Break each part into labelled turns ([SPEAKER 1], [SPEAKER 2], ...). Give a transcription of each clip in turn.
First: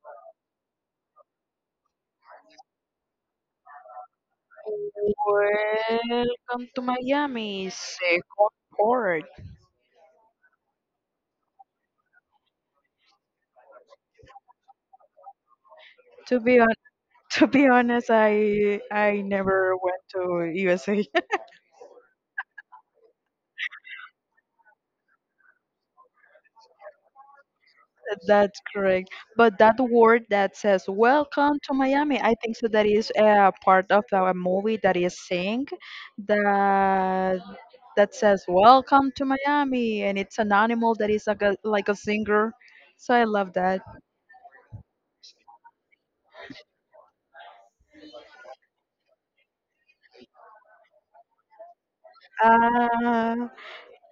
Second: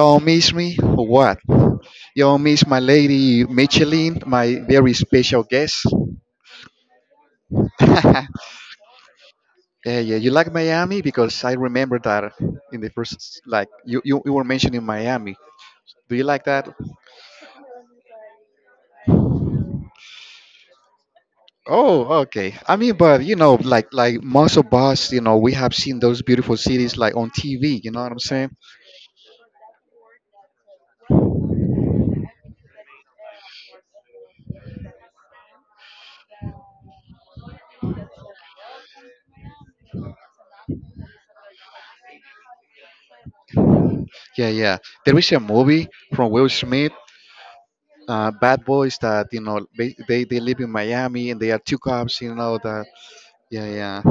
[SPEAKER 1] Y'all miss me or what? Y'all miss my lady Micheline, my very special guest.
[SPEAKER 2] Welcome to Miami's second
[SPEAKER 1] Yeah,
[SPEAKER 2] port.
[SPEAKER 1] yeah. You like Miami because I remember that in the first, like you were mentioning Miami. Do you
[SPEAKER 2] To
[SPEAKER 1] like
[SPEAKER 2] be on,
[SPEAKER 1] that?
[SPEAKER 2] to be honest, I never went to USA.
[SPEAKER 1] Oh, okay. I mean, but like most of us, we have seen those beautiful cities like on TV. You know what I'm saying?
[SPEAKER 2] That's correct. But that word that says "Welcome to Miami," I think so. That is a part of our movie that is saying that that says "Welcome to Miami," and it's an animal that is like a singer. So I love that.
[SPEAKER 1] Yeah, yeah. There is a movie from Will Smith, Bad Boys, that you know they live in Miami, and they are two cops. You know that.
[SPEAKER 2] Uh,
[SPEAKER 1] Yeah, yeah.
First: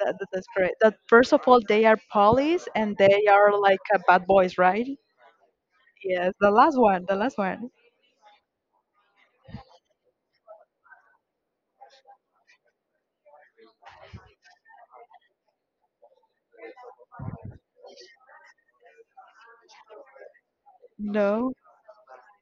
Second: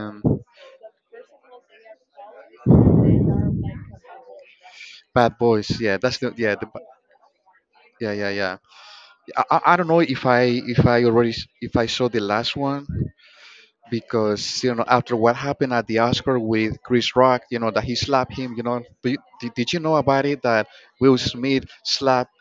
[SPEAKER 2] that's correct. That first of all, they are police and they are like bad boys, right?
[SPEAKER 1] Bad Boys. Yeah. that's
[SPEAKER 2] Yes,
[SPEAKER 1] the
[SPEAKER 2] the
[SPEAKER 1] yeah the
[SPEAKER 2] last
[SPEAKER 1] ba-
[SPEAKER 2] one, the last one.
[SPEAKER 1] Yeah, yeah, yeah. I don't know if I already s- if I saw the last one because after what happened at the Oscar with Chris Rock, you know that he slapped him. Did you know about it that Will
[SPEAKER 2] No.
[SPEAKER 1] Smith slapped?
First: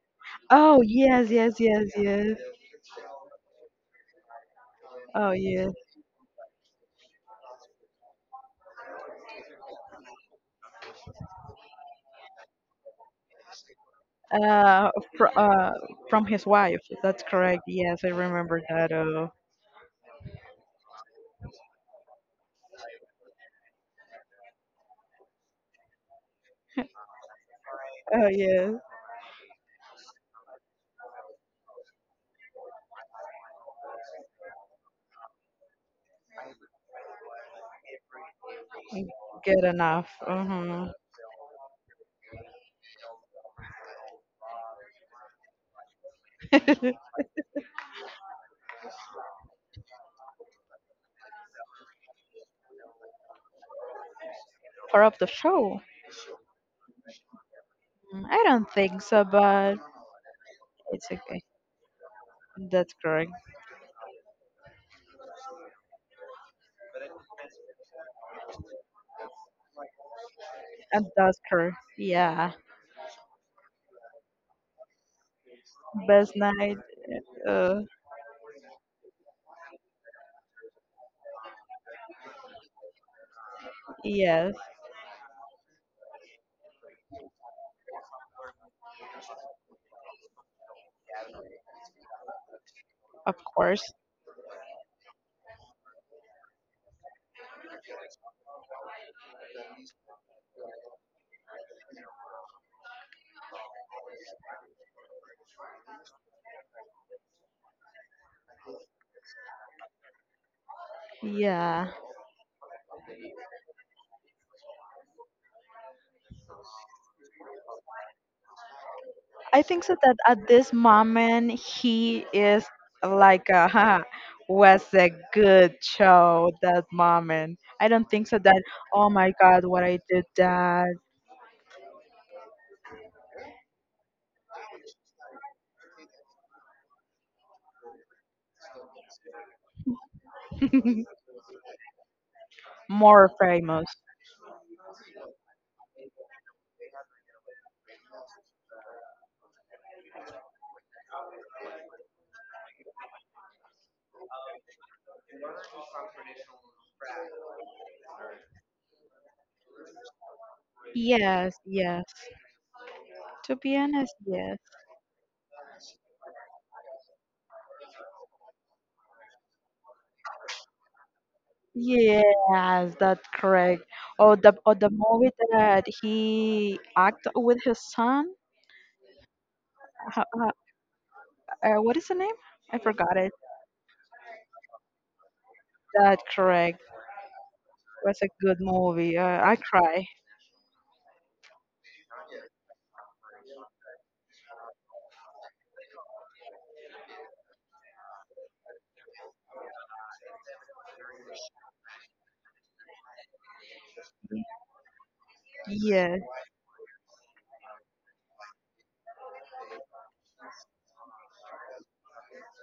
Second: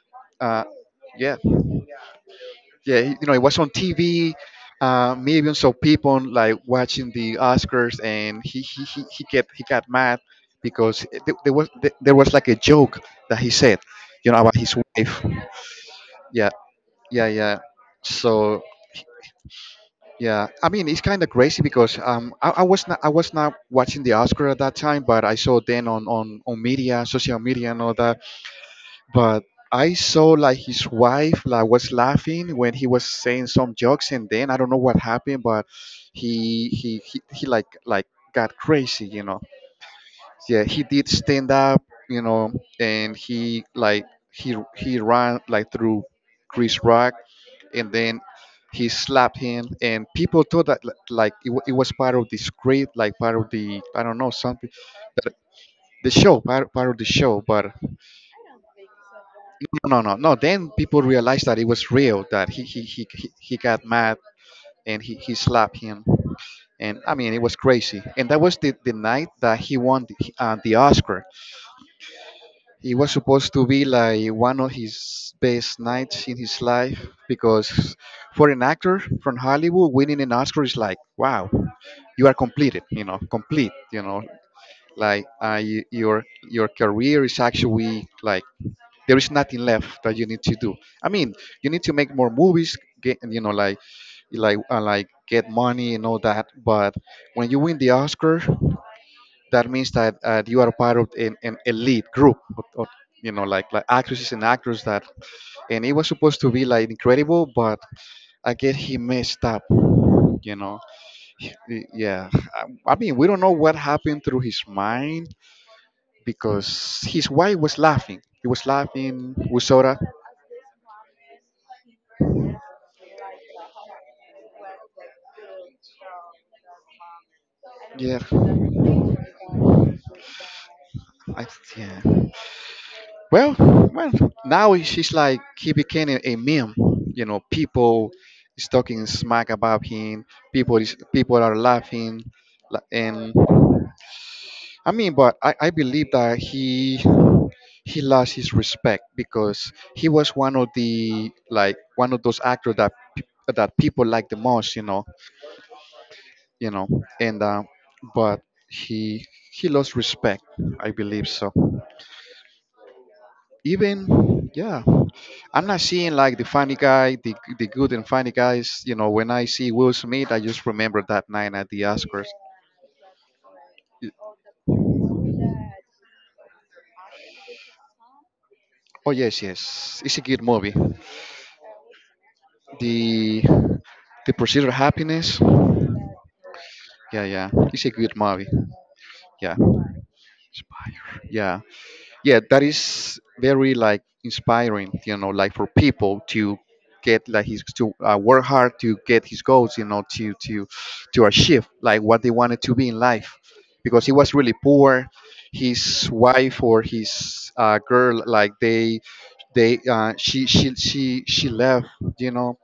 [SPEAKER 1] Uh,
[SPEAKER 2] Oh yes,
[SPEAKER 1] yeah,
[SPEAKER 2] yes, yes, yes.
[SPEAKER 1] yeah, it was on TV. Uh,
[SPEAKER 2] Oh
[SPEAKER 1] millions
[SPEAKER 2] yes.
[SPEAKER 1] of people like watching the Oscars, and he got mad because there was like a joke that he said, about his
[SPEAKER 2] Uh,
[SPEAKER 1] wife.
[SPEAKER 2] fr- uh, from his
[SPEAKER 1] Yeah,
[SPEAKER 2] wife. That's
[SPEAKER 1] yeah, yeah.
[SPEAKER 2] correct. Yes, I remember
[SPEAKER 1] So
[SPEAKER 2] that. Oh,
[SPEAKER 1] yeah, I mean, it's kind of crazy because I was not watching the Oscar at that time, but I saw then on media, social media, and all that,
[SPEAKER 2] oh yes.
[SPEAKER 1] but I saw like his wife like was laughing when he was saying some jokes, and then I don't know what happened, but he got crazy.
[SPEAKER 2] Good enough.
[SPEAKER 1] Yeah, he
[SPEAKER 2] Hmm.
[SPEAKER 1] did stand up, you know, and he ran like through Chris Rock, and then he slapped him, and people thought that like it was part of the script, like part of the, I don't know, something,
[SPEAKER 2] Part of the
[SPEAKER 1] that
[SPEAKER 2] show.
[SPEAKER 1] the show, part of the show, but
[SPEAKER 2] Mm, I don't think so, but
[SPEAKER 1] no, no, no, no. Then people
[SPEAKER 2] it's okay.
[SPEAKER 1] realized that it was real, that he he
[SPEAKER 2] That's
[SPEAKER 1] he
[SPEAKER 2] correct.
[SPEAKER 1] he he got mad and he slapped him. And I mean, it was crazy. And that was the night that he won the
[SPEAKER 2] And
[SPEAKER 1] Oscar.
[SPEAKER 2] that's correct. Yeah.
[SPEAKER 1] It was supposed to be like one of his best nights
[SPEAKER 2] Best
[SPEAKER 1] in his
[SPEAKER 2] night.
[SPEAKER 1] life
[SPEAKER 2] Uh,
[SPEAKER 1] because for an actor from Hollywood, winning an Oscar is like, wow, you are completed, complete,
[SPEAKER 2] yes.
[SPEAKER 1] like, your career is actually like there is nothing left that you need to do. I mean, you need to make more movies, get
[SPEAKER 2] Of
[SPEAKER 1] you know,
[SPEAKER 2] course.
[SPEAKER 1] like get money and all that. But when you win the Oscar, that means that you are part of an elite group of, actresses and actors that. And it was supposed to be like incredible, but I guess he messed up. You know, He-
[SPEAKER 2] Yeah,
[SPEAKER 1] he- yeah. I mean, we don't know what happened through his mind because his wife was laughing. He was laughing
[SPEAKER 2] I
[SPEAKER 1] with
[SPEAKER 2] think so
[SPEAKER 1] Sora.
[SPEAKER 2] that at this moment he is like, "Haha, was a good show that moment. I don't
[SPEAKER 1] Yeah,
[SPEAKER 2] think so that, oh my God, what I did that."
[SPEAKER 1] I yeah. Well, well, now she's like he became a meme. People is talking smack about him. People is people are laughing,
[SPEAKER 2] More
[SPEAKER 1] and
[SPEAKER 2] famous.
[SPEAKER 1] I mean, but I believe that he lost his respect because he was one of the like one of those actors that that people like the most. You know, and but he he lost respect, I believe so.
[SPEAKER 2] Yes, yes. To be honest,
[SPEAKER 1] Even,
[SPEAKER 2] yes.
[SPEAKER 1] yeah, I'm not seeing like the funny guy, the good and funny guys. When I see Will Smith, I just remember that night at the Oscars.
[SPEAKER 2] Yes, that's correct. Oh, the movie that he act with his son.
[SPEAKER 1] Oh yes, yes, it's a
[SPEAKER 2] Ho-
[SPEAKER 1] good
[SPEAKER 2] ho-
[SPEAKER 1] movie.
[SPEAKER 2] what is the name? I forgot it.
[SPEAKER 1] The the Pursuit of Happiness.
[SPEAKER 2] That's correct.
[SPEAKER 1] Yeah, yeah, it's a good
[SPEAKER 2] Was a
[SPEAKER 1] movie.
[SPEAKER 2] good movie.
[SPEAKER 1] Yeah,
[SPEAKER 2] I cry.
[SPEAKER 1] yeah. Yeah, that is very like inspiring, like for people to get like his to work hard to get his goals, to to achieve like what they wanted to be in life because he was really poor. His
[SPEAKER 2] Yeah,
[SPEAKER 1] wife or his girl, like they she left, you know,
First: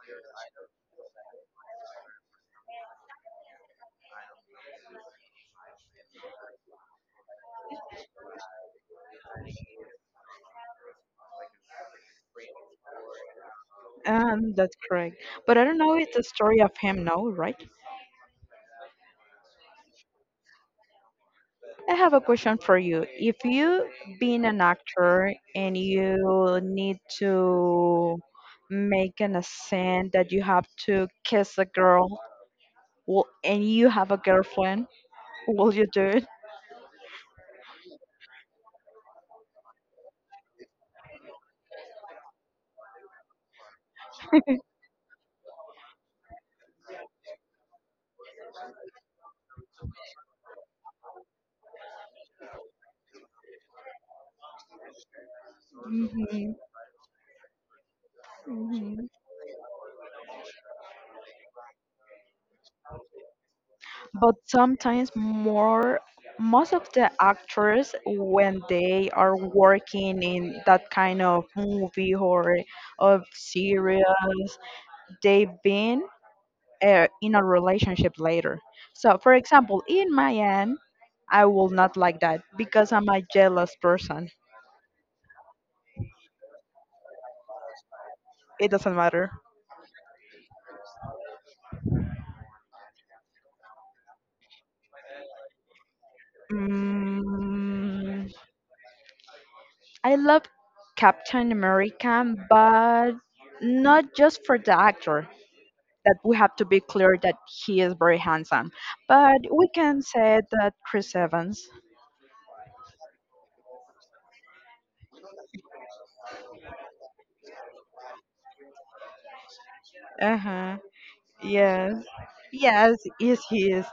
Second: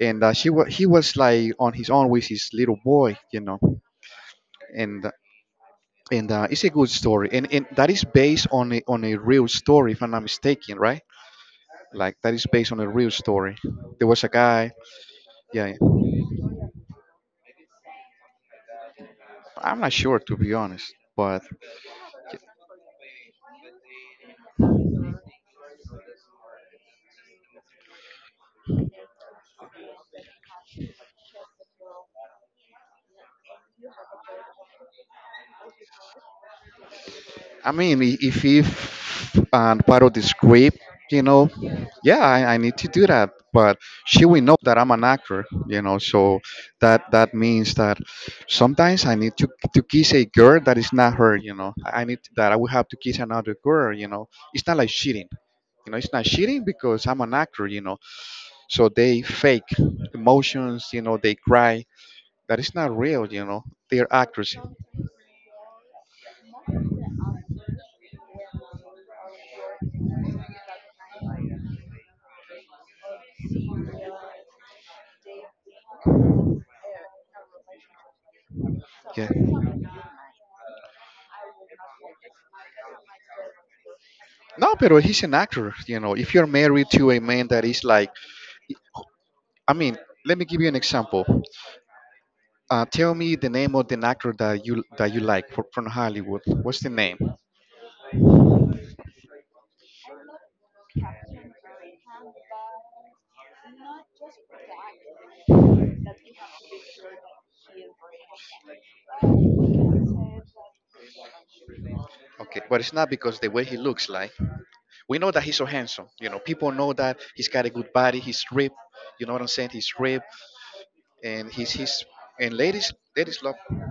[SPEAKER 1] and she was he was like on his own with his little boy you know and and uh, it's a good story, and that is based on on a real story, if I'm not mistaken, right? Like that is based on a real story. There was a guy.
[SPEAKER 2] that's correct. But I
[SPEAKER 1] Yeah,
[SPEAKER 2] don't
[SPEAKER 1] yeah.
[SPEAKER 2] know. It's a story of him now, right?
[SPEAKER 1] I'm not sure, to be honest, but
[SPEAKER 2] I have a question for you. If you being an actor and you need to make an scene that you have to kiss a girl, well, and you have a girlfriend, will you do it?
[SPEAKER 1] I mean, if and part of the script, you know, yeah, I need to do that. But she will know that I'm an actor, you know, so that means that sometimes I need to kiss a girl that is not her. I need that I will have to kiss another girl. It's not like cheating. It's not
[SPEAKER 2] Hmm.
[SPEAKER 1] cheating because I'm an actor. So they fake emotions. They cry. That is not real. They're
[SPEAKER 2] But
[SPEAKER 1] actors.
[SPEAKER 2] sometimes more most of the actors when they are working in that kind of movie or of series they've been in a relationship later, so
[SPEAKER 1] Yeah.
[SPEAKER 2] for example in my end I will not like that because I'm a jealous person.
[SPEAKER 1] No, but he's an actor. If you're married to a man that is like,
[SPEAKER 2] It doesn't matter.
[SPEAKER 1] I mean, let me give you an example. Tell me the name of the actor that you like from Hollywood. What's the name?
[SPEAKER 2] Mm, I love Captain America, but not just for the actor. That we have to be clear that he is very handsome. But we can say that Chris Evans.
[SPEAKER 1] Okay, but it's not because the way he looks like. We know that he's so handsome. People know that he's got a good body. He's ripped. You know what I'm saying? He's ripped,
[SPEAKER 2] Uh huh.
[SPEAKER 1] and
[SPEAKER 2] Yes.
[SPEAKER 1] he's and ladies
[SPEAKER 2] Yes, is
[SPEAKER 1] ladies love.
[SPEAKER 2] he is.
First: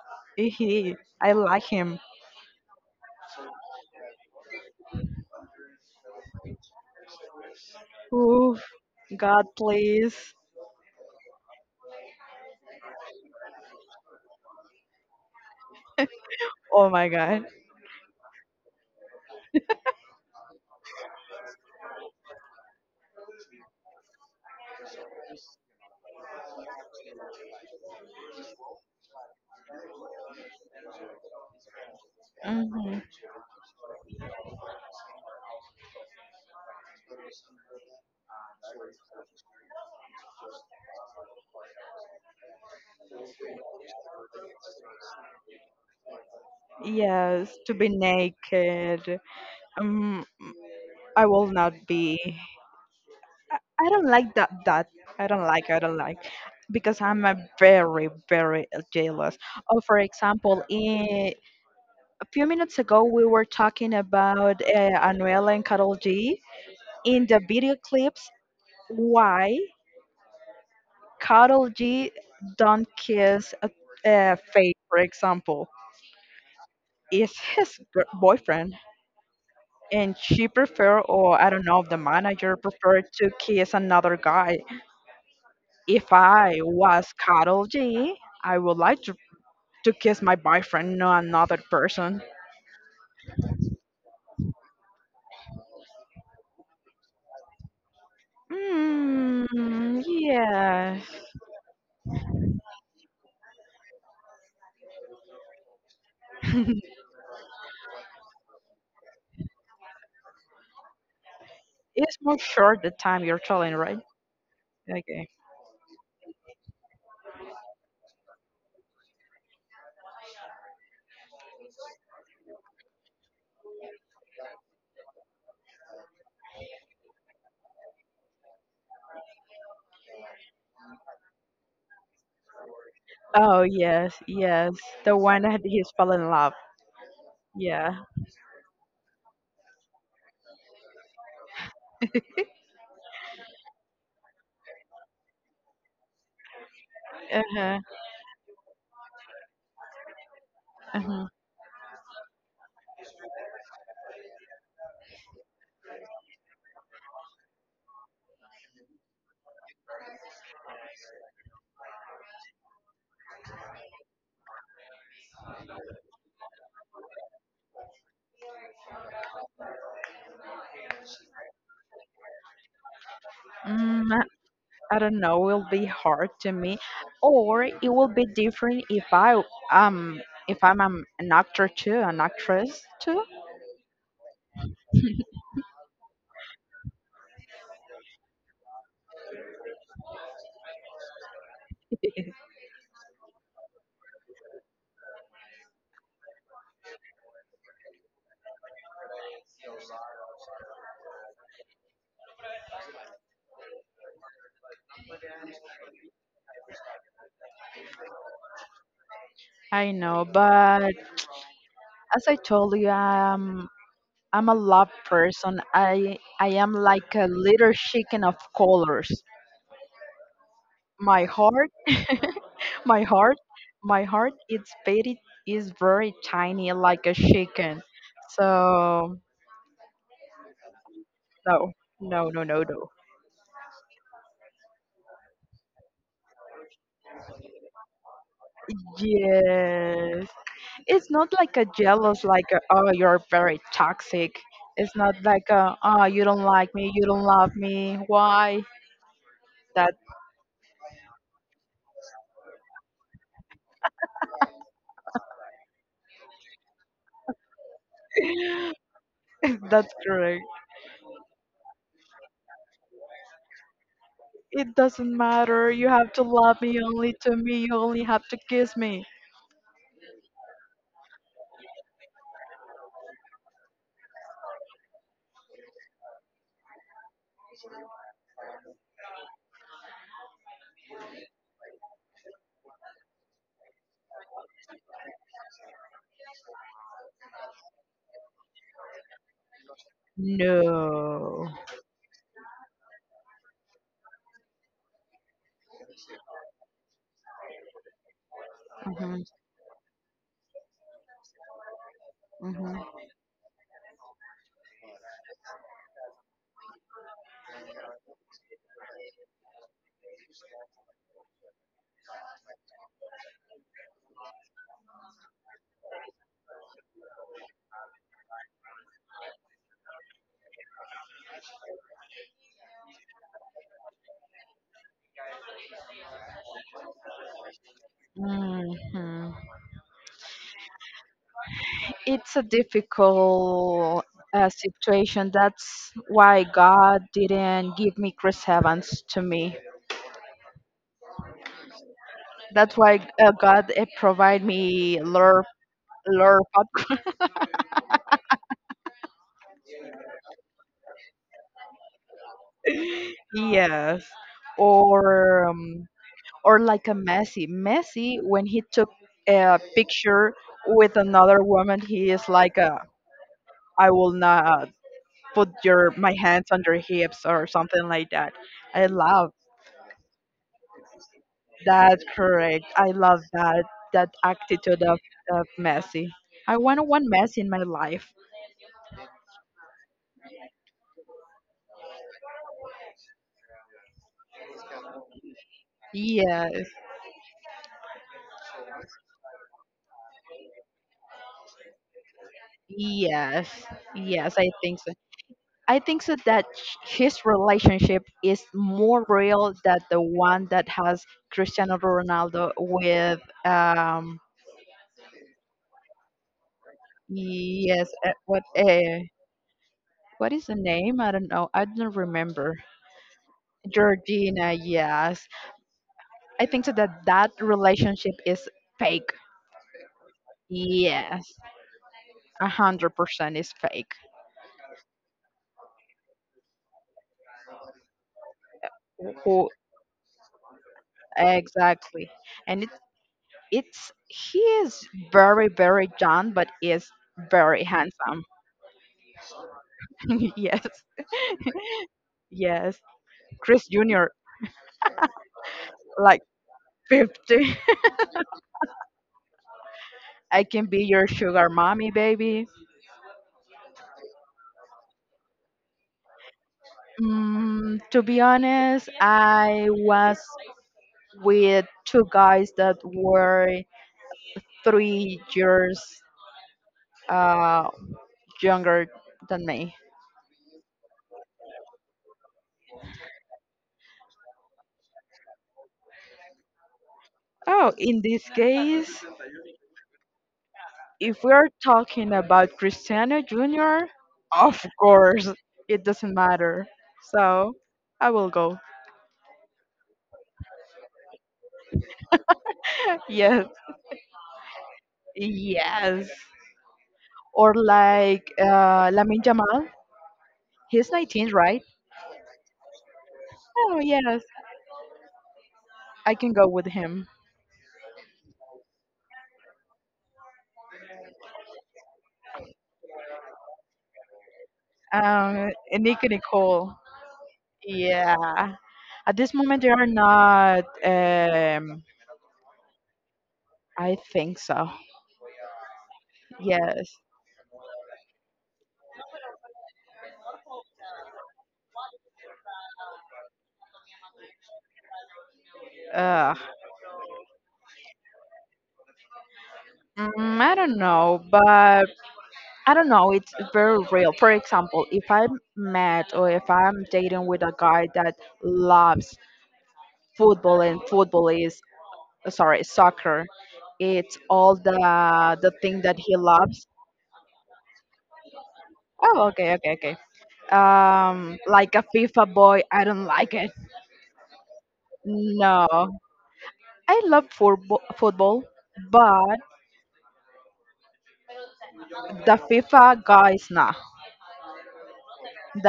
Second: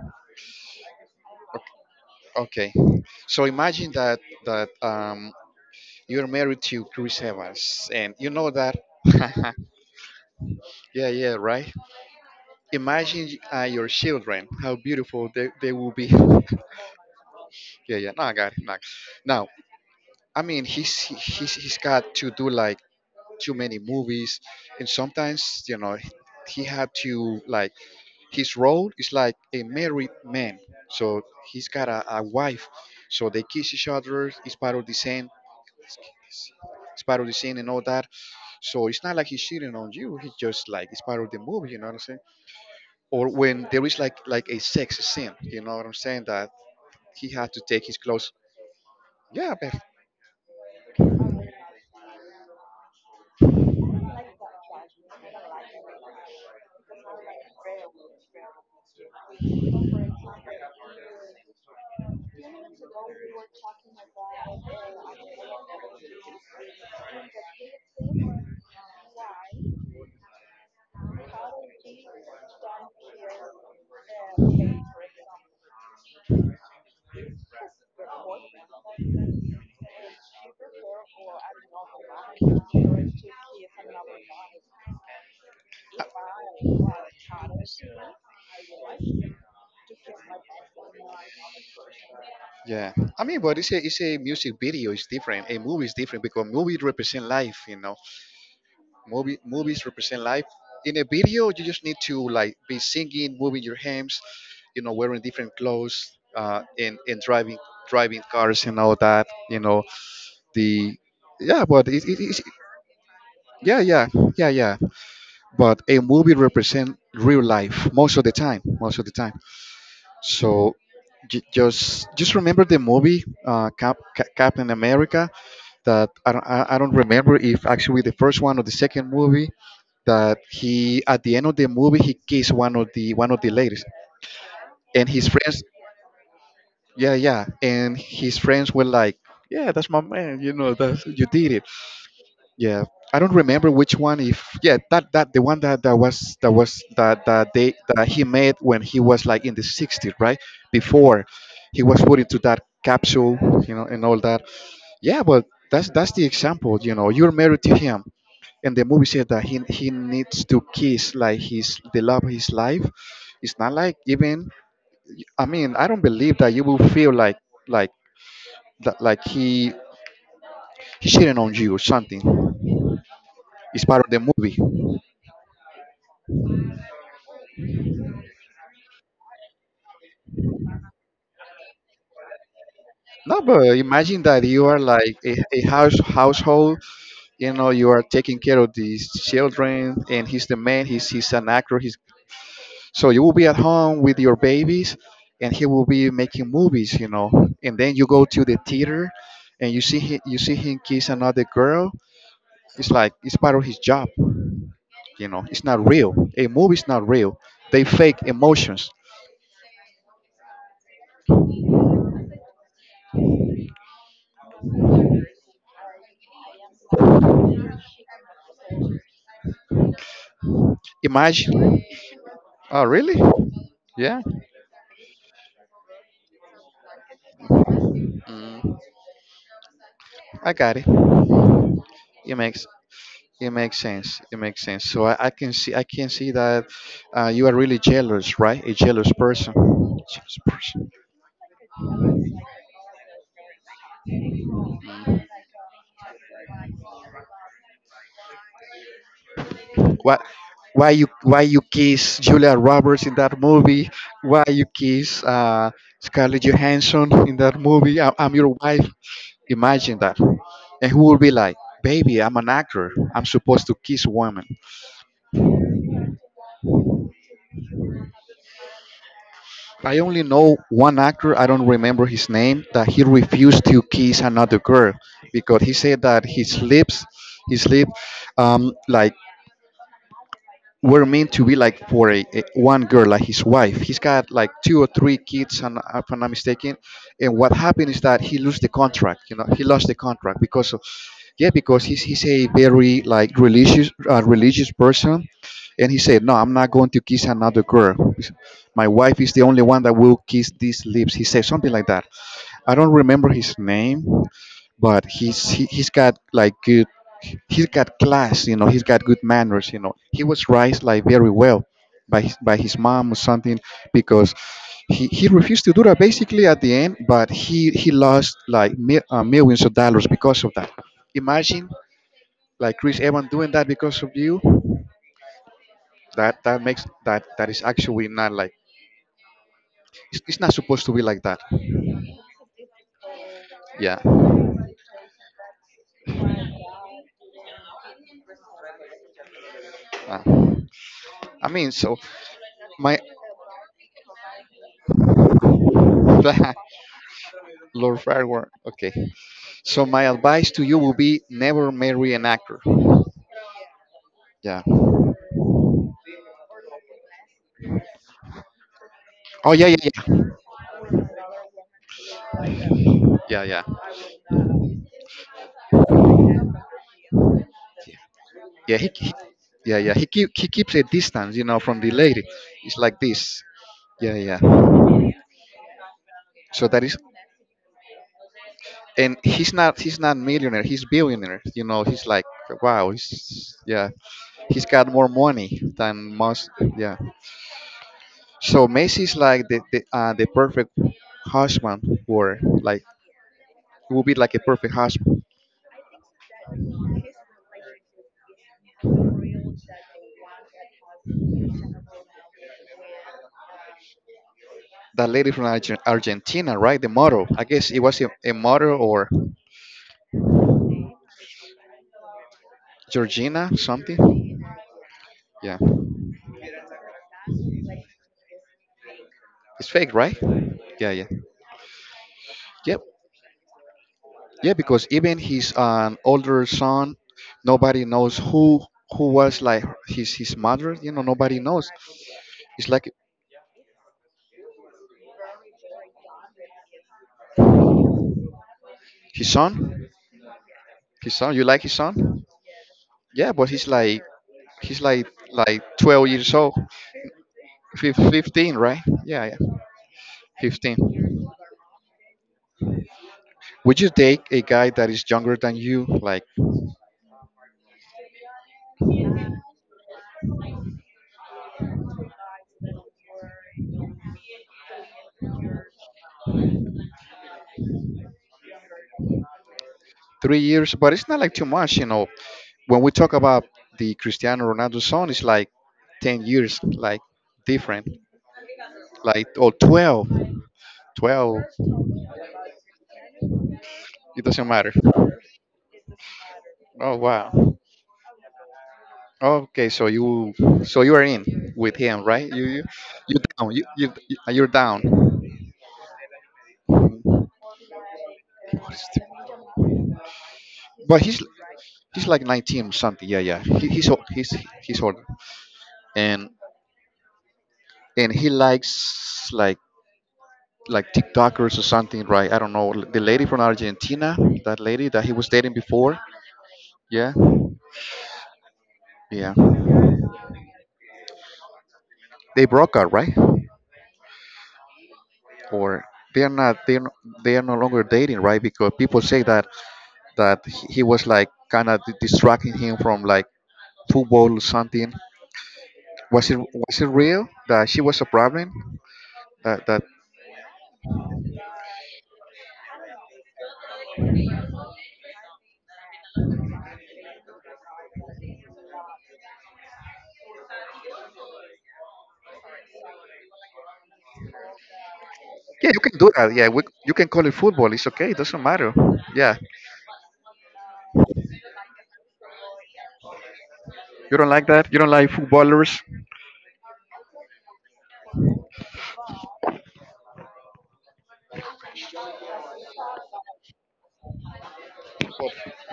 [SPEAKER 2] He. I like him.
[SPEAKER 1] Okay, so imagine that that um you're married to Chris Evans, and you know
[SPEAKER 2] Oof.
[SPEAKER 1] that.
[SPEAKER 2] God, please.
[SPEAKER 1] Yeah, yeah, right. Imagine your children, how beautiful they will be.
[SPEAKER 2] Oh my God.
[SPEAKER 1] Yeah, yeah. No, I got it. No. Now, I mean, he's got to do like too many movies, and sometimes he had to like his role is like a married man. So he's got a wife.
[SPEAKER 2] Hmm.
[SPEAKER 1] So they kiss each other. It's part of the scene. It's part of the scene and all that. So it's not like he's cheating on you. He's just like it's part of the movie. You know what I'm saying? Or when there is like a sex scene. You know what I'm saying? That he had
[SPEAKER 2] Yes,
[SPEAKER 1] to
[SPEAKER 2] to
[SPEAKER 1] take
[SPEAKER 2] be
[SPEAKER 1] his clothes.
[SPEAKER 2] naked.
[SPEAKER 1] Yeah, but
[SPEAKER 2] Um, I will not be. I don't like that. That I don't like. I don't like because I'm a very, very jealous. Oh, for example, in a few minutes ago we were talking about Anuela and Karol G in the video clips why Karol G don't kiss a Faith, for example, is his gr- boyfriend, and she prefer, or I don't know, the manager prefer to kiss another guy. If I was Karol G, I would like to kiss my boyfriend, not another person.
[SPEAKER 1] yeah. I mean, but it's a music video. It's different. A movie is different because movie represent life. Movies
[SPEAKER 2] Mm,
[SPEAKER 1] represent life. In
[SPEAKER 2] yeah.
[SPEAKER 1] a video, you just need to like be singing, moving your hands, wearing different clothes, and driving cars and all that. You know, the Yeah, but it, it,
[SPEAKER 2] It's
[SPEAKER 1] it's
[SPEAKER 2] more short the time you're
[SPEAKER 1] yeah,
[SPEAKER 2] telling, right?
[SPEAKER 1] yeah, yeah, yeah.
[SPEAKER 2] Okay.
[SPEAKER 1] But a movie represent real life most of the time, most of the time. So just remember the movie, Captain America, that I don't remember if actually the first one or the second movie, that he at the end of the movie he kissed one of the
[SPEAKER 2] Oh
[SPEAKER 1] ladies,
[SPEAKER 2] yes, yes.
[SPEAKER 1] and
[SPEAKER 2] The
[SPEAKER 1] his
[SPEAKER 2] one
[SPEAKER 1] friends,
[SPEAKER 2] that he's fell in love.
[SPEAKER 1] yeah, yeah, and
[SPEAKER 2] Yeah.
[SPEAKER 1] his friends were like, yeah, that's my man, that's, you did it, yeah. I don't remember which one. If yeah, that the one that they,
[SPEAKER 2] Uh-huh.
[SPEAKER 1] that he made when he was like in the 60s, right, before
[SPEAKER 2] Uh-huh.
[SPEAKER 1] he was put into that capsule, you know, and all that. Yeah, but that's the example. You're married to him, and the movie said that he needs to kiss like his the love of his life. It's not like, even, I mean, I don't believe that you will feel like like that like he cheating on you or something. It's part
[SPEAKER 2] Mm,
[SPEAKER 1] of the
[SPEAKER 2] I
[SPEAKER 1] movie.
[SPEAKER 2] I don't know. Will be hard to me, or it will be different if I um if I'm an actor too, an actress too.
[SPEAKER 1] No, but imagine that you are like a household. You are taking care of these children, and he's the man. He's an actor. He's So you will be at home with your babies, and he will be making movies, you know. And then you go to the theater, and you see him kiss another girl. It's like it's part of his job. It's not real. A movie's not real. They fake emotions.
[SPEAKER 2] I know, but as I told you. I'm a love person. I am like a little chicken of colors. My heart
[SPEAKER 1] Imagine. Oh,
[SPEAKER 2] My
[SPEAKER 1] really?
[SPEAKER 2] heart,
[SPEAKER 1] Yeah.
[SPEAKER 2] it's very, is very tiny, like a chicken.
[SPEAKER 1] Mm.
[SPEAKER 2] So
[SPEAKER 1] I got it.
[SPEAKER 2] no, no,
[SPEAKER 1] It
[SPEAKER 2] no, no,
[SPEAKER 1] makes
[SPEAKER 2] no.
[SPEAKER 1] it makes sense. It makes sense. So I can see that, you are really jealous, right? A jealous person.
[SPEAKER 2] Yes,
[SPEAKER 1] Jealous person.
[SPEAKER 2] it's not like a jealous, like a, oh, you're very toxic. It's not like a, oh, you don't like me, you don't love me. Why? That
[SPEAKER 1] What? Why you kiss Julia Roberts in that movie? Why you kiss Scarlett Johansson in that movie? I'm your wife.
[SPEAKER 2] that's
[SPEAKER 1] Imagine that.
[SPEAKER 2] correct.
[SPEAKER 1] And who will be like, baby? I'm an actor. I'm supposed to kiss women.
[SPEAKER 2] It doesn't matter. You have to love me only to me. You only have to kiss me.
[SPEAKER 1] I only know one actor, I don't remember his name, that he refused to kiss another girl because he said that his lip, like were meant to be like for a one girl, like his wife. He's got like two or three kids, and if I'm not mistaken. And what happened is that he lost the contract. You know, he lost the contract because of, yeah,
[SPEAKER 2] No.
[SPEAKER 1] because he's a very like religious, religious person, and he said, no, I'm not going to kiss another girl. My wife
[SPEAKER 2] Hmm.
[SPEAKER 1] is the only one that will kiss these lips. He said something like that. I
[SPEAKER 2] Hmm.
[SPEAKER 1] don't remember his name, but he's got like good, he's got class, you know, he's got good manners, you know, he was raised like very well by by his mom or something, because he refused to do that basically at the end, but he lost like millions of dollars because of that. Imagine like Chris Evans doing that because of you. That that makes that that is actually not like,
[SPEAKER 2] Mhm.
[SPEAKER 1] it's not supposed to be like that.
[SPEAKER 2] It's a difficult
[SPEAKER 1] Yeah.
[SPEAKER 2] situation. That's why God didn't give me Chris Evans to me.
[SPEAKER 1] uh, I mean, so
[SPEAKER 2] That's
[SPEAKER 1] my
[SPEAKER 2] why God provide me lure, lure popcorn.
[SPEAKER 1] Lord Farquhar. Okay. So my advice to you will be never marry an actor.
[SPEAKER 2] Yes,
[SPEAKER 1] Yeah.
[SPEAKER 2] or um, or like a Messi. Messi, when he took
[SPEAKER 1] Oh
[SPEAKER 2] a
[SPEAKER 1] yeah, yeah, yeah,
[SPEAKER 2] picture with another woman, he is like a,
[SPEAKER 1] yeah, yeah.
[SPEAKER 2] I will not put your my hands on your hips or something like that.
[SPEAKER 1] Yeah,
[SPEAKER 2] I
[SPEAKER 1] he
[SPEAKER 2] love
[SPEAKER 1] yeah, yeah. He keeps a distance, you know, from the
[SPEAKER 2] that's
[SPEAKER 1] lady.
[SPEAKER 2] correct.
[SPEAKER 1] It's
[SPEAKER 2] I
[SPEAKER 1] like
[SPEAKER 2] love
[SPEAKER 1] this.
[SPEAKER 2] that that
[SPEAKER 1] Yeah, yeah.
[SPEAKER 2] attitude of Messi. I
[SPEAKER 1] So that
[SPEAKER 2] want
[SPEAKER 1] is,
[SPEAKER 2] one Messi in my life.
[SPEAKER 1] and he's not millionaire. He's billionaire. You know, he's like, wow. He's, yeah. He's got more money than most.
[SPEAKER 2] Yes,
[SPEAKER 1] Yeah. So Macy's like the perfect husband, or like,
[SPEAKER 2] yes,
[SPEAKER 1] it will be like
[SPEAKER 2] yes.
[SPEAKER 1] a
[SPEAKER 2] I
[SPEAKER 1] perfect
[SPEAKER 2] think so.
[SPEAKER 1] husband.
[SPEAKER 2] I think so that sh- his relationship is more real than the one that has Cristiano Ronaldo with.
[SPEAKER 1] That lady from Argentina, right? The model. I guess it
[SPEAKER 2] Yes,
[SPEAKER 1] was
[SPEAKER 2] uh,
[SPEAKER 1] a
[SPEAKER 2] what
[SPEAKER 1] model,
[SPEAKER 2] uh,
[SPEAKER 1] or
[SPEAKER 2] what is the name? I don't know. I don't remember.
[SPEAKER 1] Georgina something.
[SPEAKER 2] Georgina. Yes,
[SPEAKER 1] Yeah,
[SPEAKER 2] I think so that that relationship is fake.
[SPEAKER 1] it's fake, right? Yeah, yeah,
[SPEAKER 2] Yes. a
[SPEAKER 1] yep,
[SPEAKER 2] hundred percent is fake.
[SPEAKER 1] yeah. Because even his, older son, nobody knows who was
[SPEAKER 2] Who
[SPEAKER 1] like his mother. You know, nobody knows.
[SPEAKER 2] exactly? And
[SPEAKER 1] It's
[SPEAKER 2] it,
[SPEAKER 1] like
[SPEAKER 2] it's he is very very young, but is very handsome.
[SPEAKER 1] his son,
[SPEAKER 2] Yes,
[SPEAKER 1] his son. You like his son?
[SPEAKER 2] yes.
[SPEAKER 1] Yeah, but
[SPEAKER 2] Chris Junior,
[SPEAKER 1] he's like 12
[SPEAKER 2] like
[SPEAKER 1] years old.
[SPEAKER 2] 50.
[SPEAKER 1] 15, right? Yeah, yeah,
[SPEAKER 2] I can
[SPEAKER 1] 15.
[SPEAKER 2] be your sugar mommy, baby.
[SPEAKER 1] Would you date a guy that is younger than you, like?
[SPEAKER 2] Mm, to be honest, I was with two guys that were 3 years uh, younger than me.
[SPEAKER 1] 3 years, but it's not like too much, you know. When we talk about the Cristiano Ronaldo son, it's like 10 years, like,
[SPEAKER 2] Oh,
[SPEAKER 1] different,
[SPEAKER 2] in this case,
[SPEAKER 1] like, or 12,
[SPEAKER 2] if we
[SPEAKER 1] twelve.
[SPEAKER 2] are talking about Cristiano Jr.,
[SPEAKER 1] It doesn't
[SPEAKER 2] of
[SPEAKER 1] matter.
[SPEAKER 2] course, it doesn't matter.
[SPEAKER 1] Oh,
[SPEAKER 2] So
[SPEAKER 1] wow.
[SPEAKER 2] I will go.
[SPEAKER 1] Okay, so so you are in with him, right? You
[SPEAKER 2] Yes,
[SPEAKER 1] down, you're down.
[SPEAKER 2] yes. Or like Lamin Jamal, he's
[SPEAKER 1] But
[SPEAKER 2] 19, right?
[SPEAKER 1] he's like 19 or something. Yeah, yeah.
[SPEAKER 2] Oh, yes,
[SPEAKER 1] He's older.
[SPEAKER 2] I
[SPEAKER 1] And,
[SPEAKER 2] can go with him.
[SPEAKER 1] and he likes like, TikTokers or something, right? I don't know. The lady from Argentina, that lady that he was dating
[SPEAKER 2] And
[SPEAKER 1] before.
[SPEAKER 2] Nicky Nicole.
[SPEAKER 1] Yeah,
[SPEAKER 2] Yeah. At
[SPEAKER 1] yeah.
[SPEAKER 2] this moment, they are not.
[SPEAKER 1] They broke up, right?
[SPEAKER 2] I think so.
[SPEAKER 1] Or they are not. They are,
[SPEAKER 2] Yes.
[SPEAKER 1] they are no longer dating, right? Because people say that he was like kind of distracting him from like football or something. Was
[SPEAKER 2] Uh,
[SPEAKER 1] it was it real that she was a problem? That that
[SPEAKER 2] I don't know, but I don't know, it's very real. For example, if I'm mad or if I'm dating with a guy that loves football and football is sorry, soccer, it's all the
[SPEAKER 1] Yeah, you
[SPEAKER 2] thing
[SPEAKER 1] can
[SPEAKER 2] that
[SPEAKER 1] do
[SPEAKER 2] he
[SPEAKER 1] that. Yeah,
[SPEAKER 2] loves.
[SPEAKER 1] you can call it football. It's okay. It doesn't matter.
[SPEAKER 2] Oh,
[SPEAKER 1] Yeah,
[SPEAKER 2] okay, okay, okay. Like a FIFA boy, I don't like it.
[SPEAKER 1] you don't like that. You don't like
[SPEAKER 2] No,
[SPEAKER 1] footballers.
[SPEAKER 2] I love football, but the FIFA guys, nah.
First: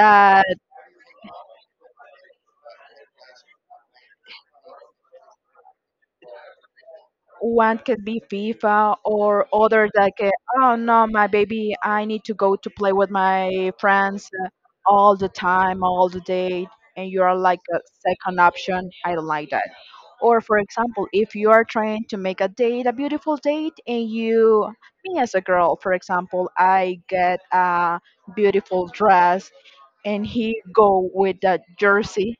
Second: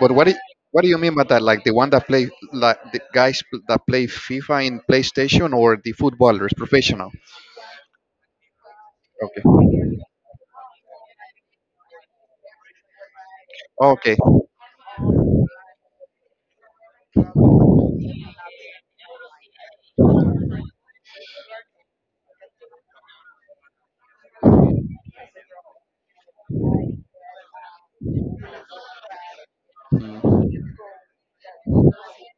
[SPEAKER 1] But what do, what do you mean by that? Like the one that play, like the guys that play FIFA in PlayStation, or the footballers, professional?
[SPEAKER 2] one could be FIFA or
[SPEAKER 1] Okay.
[SPEAKER 2] other like, oh no, my baby, I need to go to play with my
[SPEAKER 1] Okay.
[SPEAKER 2] friends all the time, all the day. And you are like a second option. I don't like that. Or for example, if you are trying to make a date, a beautiful date, me as a girl, for example, I get a beautiful dress and
[SPEAKER 1] Mm.
[SPEAKER 2] he go with that jersey.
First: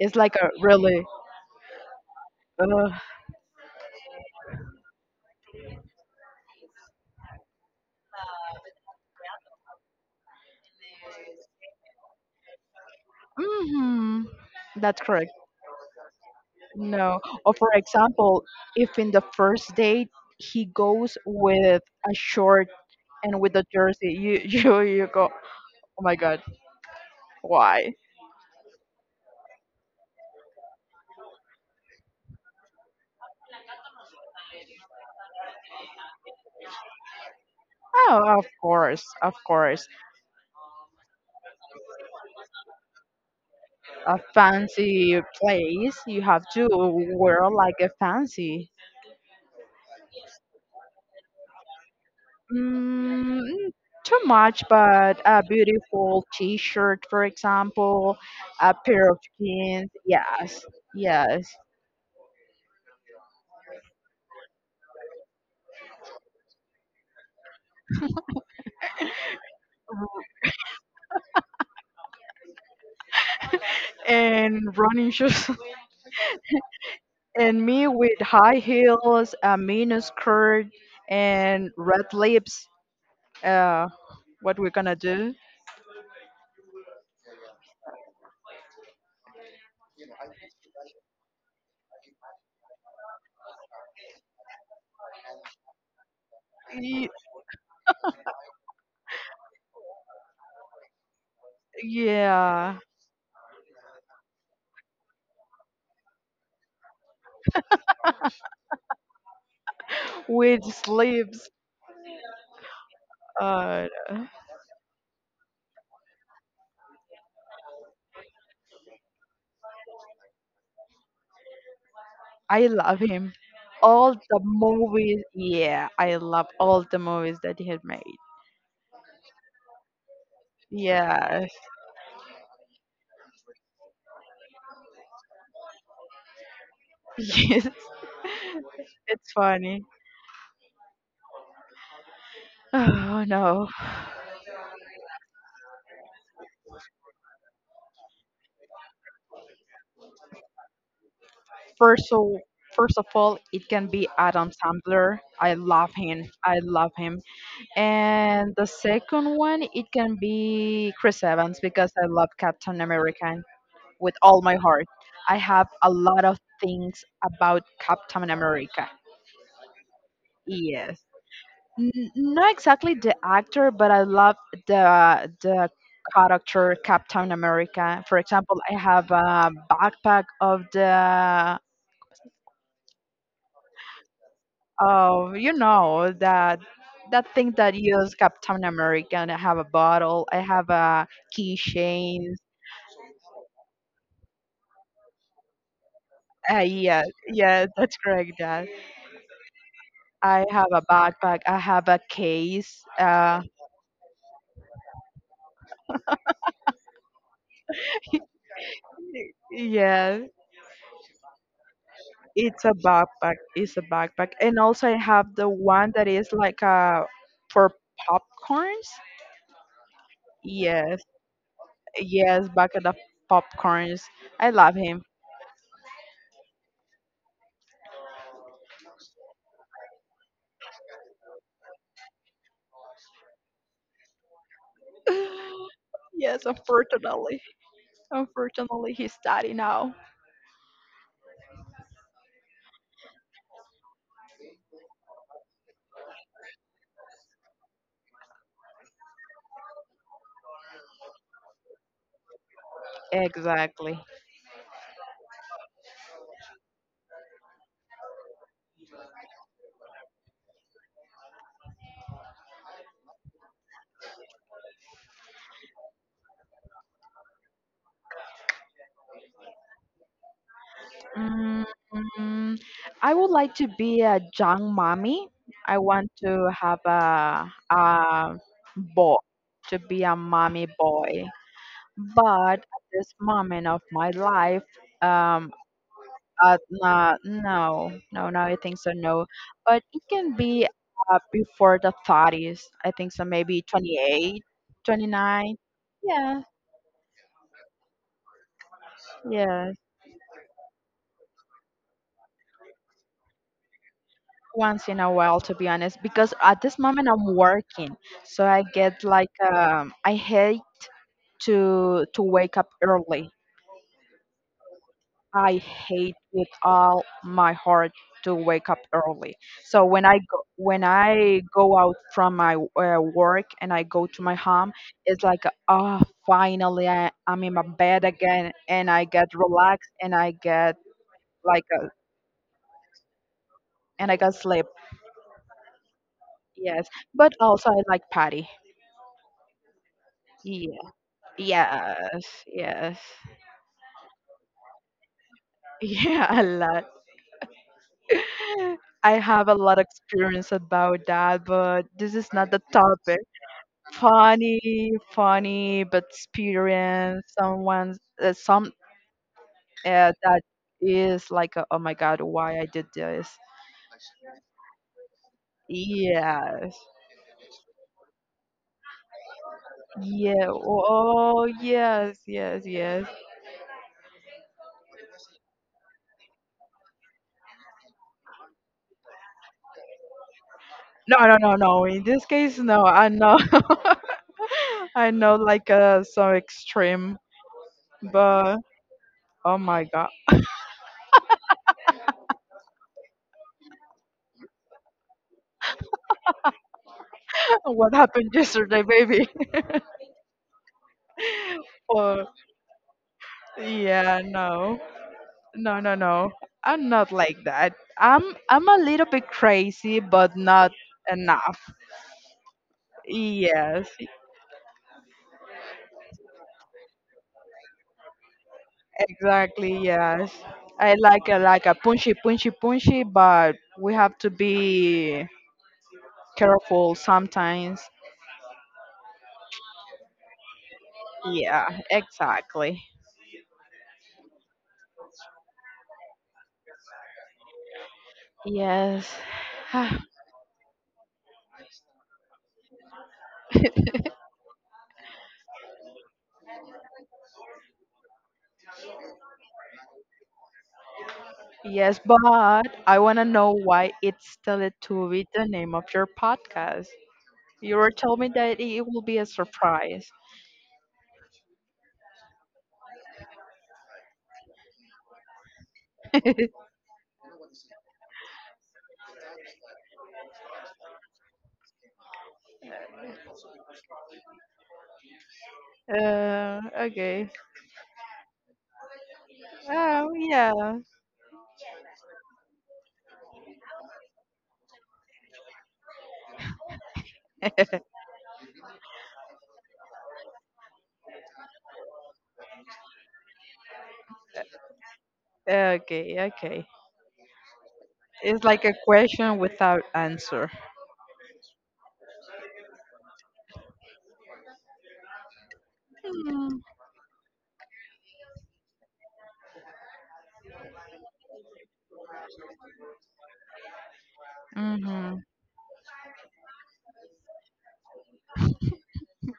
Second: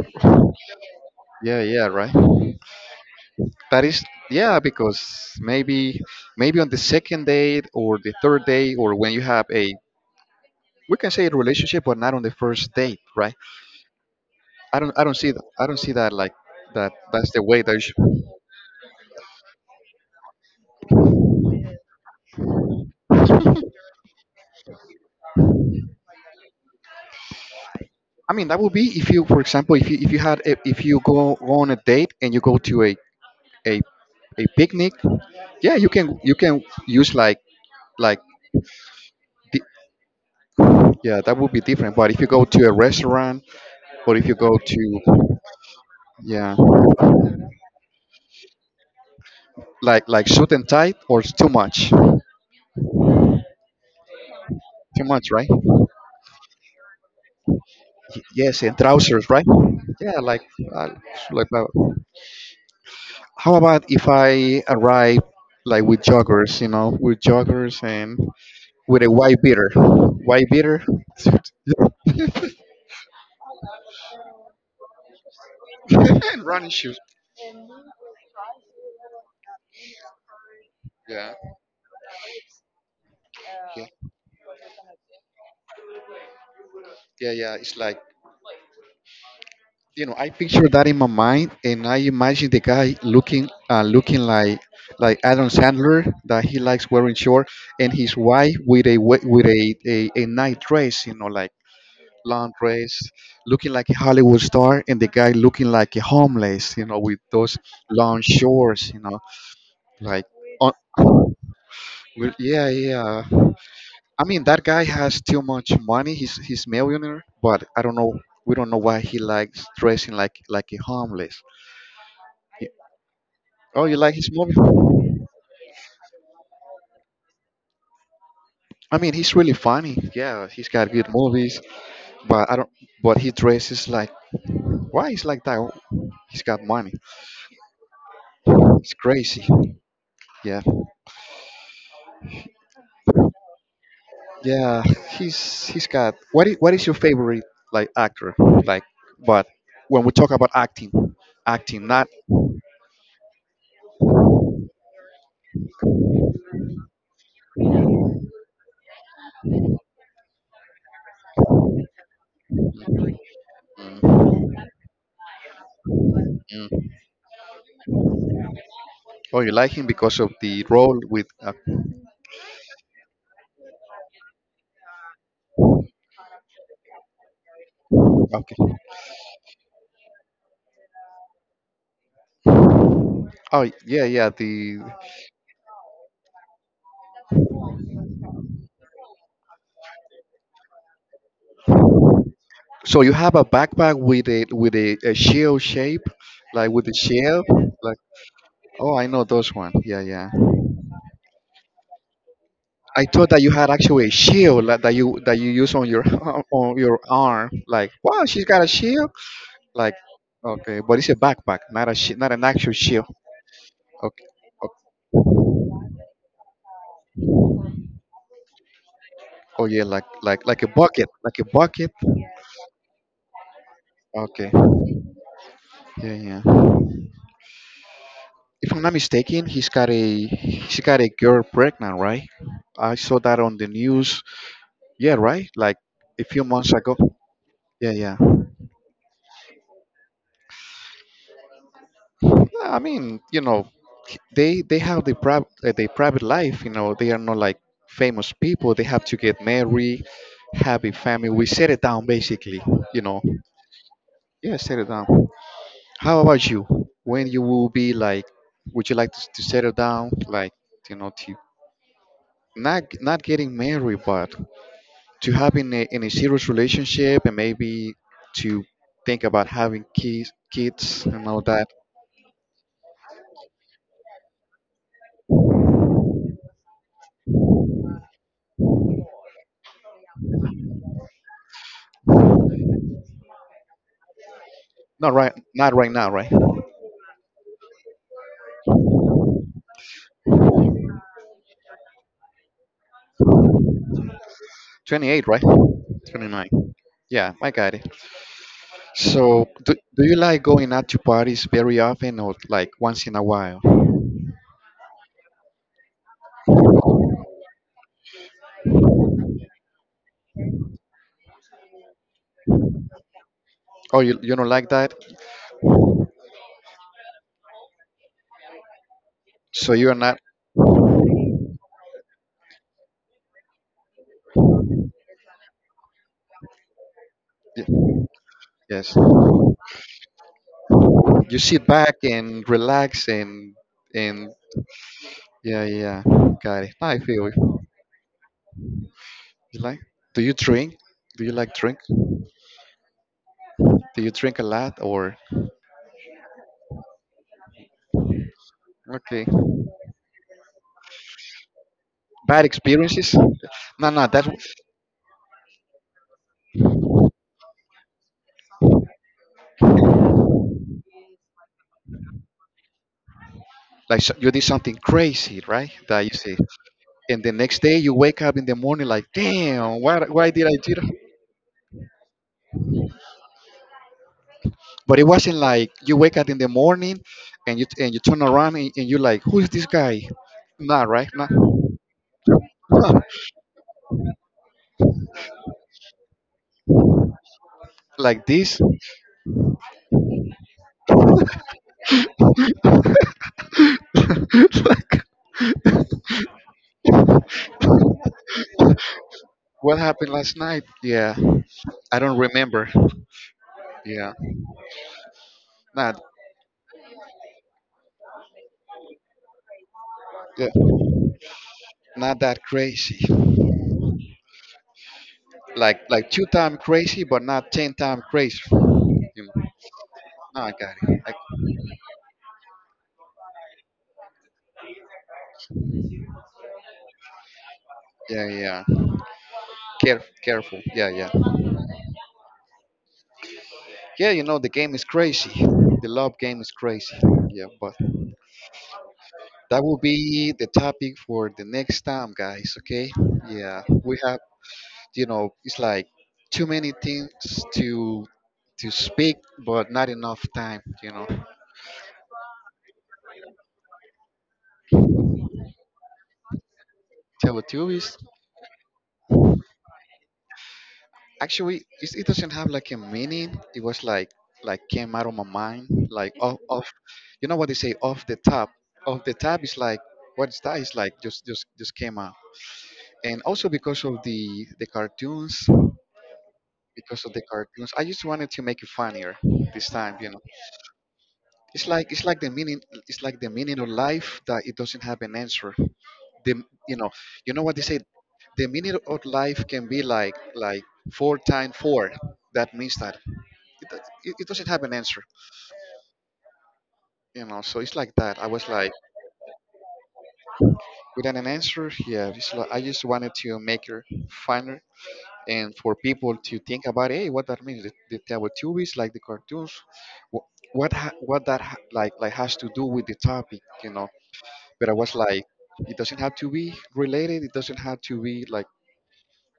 [SPEAKER 2] It's like a really,
[SPEAKER 1] Yeah, yeah, right.
[SPEAKER 2] uh,
[SPEAKER 1] That is, yeah, because maybe on the second date or the third day, or when you have a, we can say a relationship, but not on the first date, right?
[SPEAKER 2] mm-hmm, that's
[SPEAKER 1] I don't
[SPEAKER 2] correct.
[SPEAKER 1] see that. I don't see that like that.
[SPEAKER 2] No.
[SPEAKER 1] That's the
[SPEAKER 2] Or
[SPEAKER 1] way
[SPEAKER 2] for
[SPEAKER 1] that. You should,
[SPEAKER 2] example, if in the first date he goes with a short and with a jersey, you you go, oh my god, why?
[SPEAKER 1] I mean, that would be if you, for example, if you had a, if you go on a date and you go to a a picnic. Yeah, you can use like, like
[SPEAKER 2] Oh, of course, of course.
[SPEAKER 1] yeah, that would be different. But if you go to a restaurant, or
[SPEAKER 2] A
[SPEAKER 1] if you go
[SPEAKER 2] fancy
[SPEAKER 1] to,
[SPEAKER 2] place, you have
[SPEAKER 1] yeah,
[SPEAKER 2] to wear like a fancy.
[SPEAKER 1] like, suit and tight, or it's too much,
[SPEAKER 2] Mm, too much,
[SPEAKER 1] too
[SPEAKER 2] but
[SPEAKER 1] much,
[SPEAKER 2] a
[SPEAKER 1] right?
[SPEAKER 2] beautiful T-shirt, for example,
[SPEAKER 1] Yes,
[SPEAKER 2] a
[SPEAKER 1] and
[SPEAKER 2] pair of
[SPEAKER 1] trousers, right?
[SPEAKER 2] jeans.
[SPEAKER 1] Yeah, like,
[SPEAKER 2] Yes,
[SPEAKER 1] uh, like
[SPEAKER 2] yes,
[SPEAKER 1] that. How about if I arrive like with joggers, you know, with joggers, and with a white beater, white beater,
[SPEAKER 2] and running shoes.
[SPEAKER 1] and running shoes.
[SPEAKER 2] And me with high heels, a miniskirt,
[SPEAKER 1] Yeah,
[SPEAKER 2] and red lips.
[SPEAKER 1] yeah,
[SPEAKER 2] Uh, what we're gonna do?
[SPEAKER 1] yeah, yeah, it's like, you know, I picture that in my mind, and I imagine the guy looking like Adam Sandler, that he likes
[SPEAKER 2] Y-
[SPEAKER 1] wearing short, and his wife with a we- with a night dress, you know, like long
[SPEAKER 2] yeah,
[SPEAKER 1] dress, looking like a Hollywood star, and the guy looking like a homeless, you know, with those long shorts, you know, like
[SPEAKER 2] with
[SPEAKER 1] on,
[SPEAKER 2] sleeves.
[SPEAKER 1] yeah, yeah.
[SPEAKER 2] Uh,
[SPEAKER 1] I mean, that guy has too much money. He's millionaire, but I don't know. We don't know why he likes dressing like a homeless.
[SPEAKER 2] I love him.
[SPEAKER 1] Oh, you
[SPEAKER 2] All
[SPEAKER 1] like his
[SPEAKER 2] the
[SPEAKER 1] movie?
[SPEAKER 2] movies. Yeah, I love all the movies that he had made.
[SPEAKER 1] I mean, he's really funny. Yeah, he's got good
[SPEAKER 2] Yeah,
[SPEAKER 1] movies, but I don't. But he dresses like, why he's like that? He's got money.
[SPEAKER 2] yes,
[SPEAKER 1] It's
[SPEAKER 2] it's
[SPEAKER 1] crazy.
[SPEAKER 2] funny.
[SPEAKER 1] Yeah,
[SPEAKER 2] Oh no.
[SPEAKER 1] yeah. He's got. What is your favorite, like, actor? Like, but when we talk about acting, acting,
[SPEAKER 2] First
[SPEAKER 1] not.
[SPEAKER 2] of first of all, it can be Adam Sandler. I love him. I love him. And the second one, it can be Chris Evans because I love Captain America with all my heart. I have a lot of
[SPEAKER 1] Mm.
[SPEAKER 2] things about Captain America.
[SPEAKER 1] Oh, you like him because of the role
[SPEAKER 2] Yes.
[SPEAKER 1] with.
[SPEAKER 2] N- not exactly the actor, but I love the character Captain America. For example, I
[SPEAKER 1] Okay.
[SPEAKER 2] have a backpack of the
[SPEAKER 1] Oh yeah, yeah. The,
[SPEAKER 2] of you know that that thing that you use Captain America. And I have a bottle. I have a keychain.
[SPEAKER 1] so you have a backpack with a shell shape, like with a
[SPEAKER 2] Yeah,
[SPEAKER 1] shell.
[SPEAKER 2] yeah,
[SPEAKER 1] Like,
[SPEAKER 2] that's correct, Dad.
[SPEAKER 1] oh, I know those one. Yeah, yeah.
[SPEAKER 2] I have a backpack. I have a case.
[SPEAKER 1] I thought that you had actually a shield, like, that you use on your on your arm. Like, wow, she's got a shield. Like,
[SPEAKER 2] Yeah,
[SPEAKER 1] okay, but it's a backpack, not an actual shield.
[SPEAKER 2] It's a
[SPEAKER 1] Okay.
[SPEAKER 2] backpack, and also I have the one that is like a for popcorns.
[SPEAKER 1] Oh yeah, like a
[SPEAKER 2] Yes,
[SPEAKER 1] bucket, like a bucket.
[SPEAKER 2] yes, bucket of popcorns.
[SPEAKER 1] Okay.
[SPEAKER 2] I love him.
[SPEAKER 1] Yeah, yeah. If I'm not mistaken, he's got a she got a girl pregnant, right? I saw that on the news. Yeah, right. Like, a few
[SPEAKER 2] Yes,
[SPEAKER 1] months ago. Yeah, yeah.
[SPEAKER 2] unfortunately, he's daddy now.
[SPEAKER 1] Yeah, I mean, you know, they have their private life. You know, they are not like famous people. They have to get married, have a family, we set it down basically, you know,
[SPEAKER 2] Exactly.
[SPEAKER 1] yeah, set it down. How about you, when you will be like, would you like to settle down, like, you know, to not getting married, but to having in a serious relationship, and maybe to think about having kids, kids, and all that.
[SPEAKER 2] Mm, I would like to be a young mommy. I want to have a boy, to be a mommy boy. But at this moment of my life, um,
[SPEAKER 1] Not right now, right?
[SPEAKER 2] nah, no, no, no, I think so, no. But it can be before the 30s. I think so, maybe 28, twenty
[SPEAKER 1] 28, right?
[SPEAKER 2] nine. Yeah,
[SPEAKER 1] 29. Yeah, I got it. So,
[SPEAKER 2] yeah.
[SPEAKER 1] do you like going out to parties very often, or like once in a while?
[SPEAKER 2] Once in a while to be honest because at this moment I'm working, so I get like I hate to wake up early.
[SPEAKER 1] Oh, you don't like that?
[SPEAKER 2] I hate with all my heart to wake up early.
[SPEAKER 1] So
[SPEAKER 2] So
[SPEAKER 1] you're not,
[SPEAKER 2] when I go out from my work and I go to my home, it's like oh finally I'm in my
[SPEAKER 1] y-
[SPEAKER 2] bed again and
[SPEAKER 1] yes.
[SPEAKER 2] I get relaxed and I get
[SPEAKER 1] You
[SPEAKER 2] like
[SPEAKER 1] sit back and relax,
[SPEAKER 2] and I
[SPEAKER 1] and
[SPEAKER 2] get sleep.
[SPEAKER 1] yeah, yeah, got it.
[SPEAKER 2] Yes,
[SPEAKER 1] I feel
[SPEAKER 2] but
[SPEAKER 1] you.
[SPEAKER 2] also I like patty.
[SPEAKER 1] You like? Do you drink? Do you like drink?
[SPEAKER 2] Yes, yes.
[SPEAKER 1] Do you drink a lot, or?
[SPEAKER 2] Yeah, a lot. I
[SPEAKER 1] Okay.
[SPEAKER 2] have a lot of experience about that, but this is
[SPEAKER 1] Bad
[SPEAKER 2] not the
[SPEAKER 1] experiences?
[SPEAKER 2] topic.
[SPEAKER 1] No, no, that,
[SPEAKER 2] Funny, funny, but experience someone some that is like, a, oh my God, why I did this?
[SPEAKER 1] like, you did something crazy, right? That you see.
[SPEAKER 2] Yes.
[SPEAKER 1] And the next day, you wake up in the morning like, damn, why did
[SPEAKER 2] Yeah.
[SPEAKER 1] I do that?
[SPEAKER 2] Oh, yes, yes, yes.
[SPEAKER 1] But it wasn't like you wake up in the morning, and you turn around, and you're like, who is this guy? Nah, right?
[SPEAKER 2] No,
[SPEAKER 1] Nah.
[SPEAKER 2] no, no, no. In this case, no.
[SPEAKER 1] Huh.
[SPEAKER 2] I know. I know like some extreme,
[SPEAKER 1] Like
[SPEAKER 2] but
[SPEAKER 1] this?
[SPEAKER 2] oh my god.
[SPEAKER 1] Like,
[SPEAKER 2] What happened yesterday, baby.
[SPEAKER 1] what happened last night? Yeah, I don't
[SPEAKER 2] Or
[SPEAKER 1] remember. Yeah,
[SPEAKER 2] yeah, no. No, no,
[SPEAKER 1] not,
[SPEAKER 2] no. I'm not like that. I'm a little bit crazy, but
[SPEAKER 1] yeah,
[SPEAKER 2] not enough.
[SPEAKER 1] not that crazy.
[SPEAKER 2] Yes,
[SPEAKER 1] Like two time crazy, but not ten time crazy. You know,
[SPEAKER 2] exactly, yes.
[SPEAKER 1] no, I got
[SPEAKER 2] I
[SPEAKER 1] it. I,
[SPEAKER 2] like a punchy punchy punchy, but we have to be careful sometimes.
[SPEAKER 1] yeah, yeah, yeah. Careful. Yeah, yeah.
[SPEAKER 2] Yeah, exactly.
[SPEAKER 1] Yeah, you know, the game is crazy. The love game is crazy. Yeah, but
[SPEAKER 2] Yes.
[SPEAKER 1] that will be the topic for the next time, guys. Okay? Yeah, we have, you know, it's like too many things to to speak, but not enough time. You know,
[SPEAKER 2] Yes, but I want to know why it's Teletubby the name of your podcast. You were
[SPEAKER 1] Teletubbies.
[SPEAKER 2] told me that it will be a surprise.
[SPEAKER 1] Actually, it doesn't have like a meaning. It was came out of my mind, like off, off. You know what they say, off the top. Off the top is like, what's that? It's like just came out. And also because of the cartoons, because of the
[SPEAKER 2] Okay.
[SPEAKER 1] cartoons. I just wanted to make it funnier this time, you
[SPEAKER 2] Oh,
[SPEAKER 1] know.
[SPEAKER 2] yeah.
[SPEAKER 1] It's like it's like the meaning it's like the meaning of life, that it doesn't have an answer. The you know, you know what they say. The meaning of life can be like, four times four. That means that it doesn't have an answer,
[SPEAKER 2] Okay, okay.
[SPEAKER 1] you know. So it's like that. I
[SPEAKER 2] It's
[SPEAKER 1] was
[SPEAKER 2] like
[SPEAKER 1] like,
[SPEAKER 2] a question without answer.
[SPEAKER 1] without an answer. Yeah, it's like, I just wanted to make it funner, and for people to think about, hey, what that means, the Teletubbies, like the cartoons, wh- what ha- what that ha- like has to do with the topic, you know. But I was
[SPEAKER 2] Mm-hmm.
[SPEAKER 1] like, it doesn't have to be related, it doesn't have to be like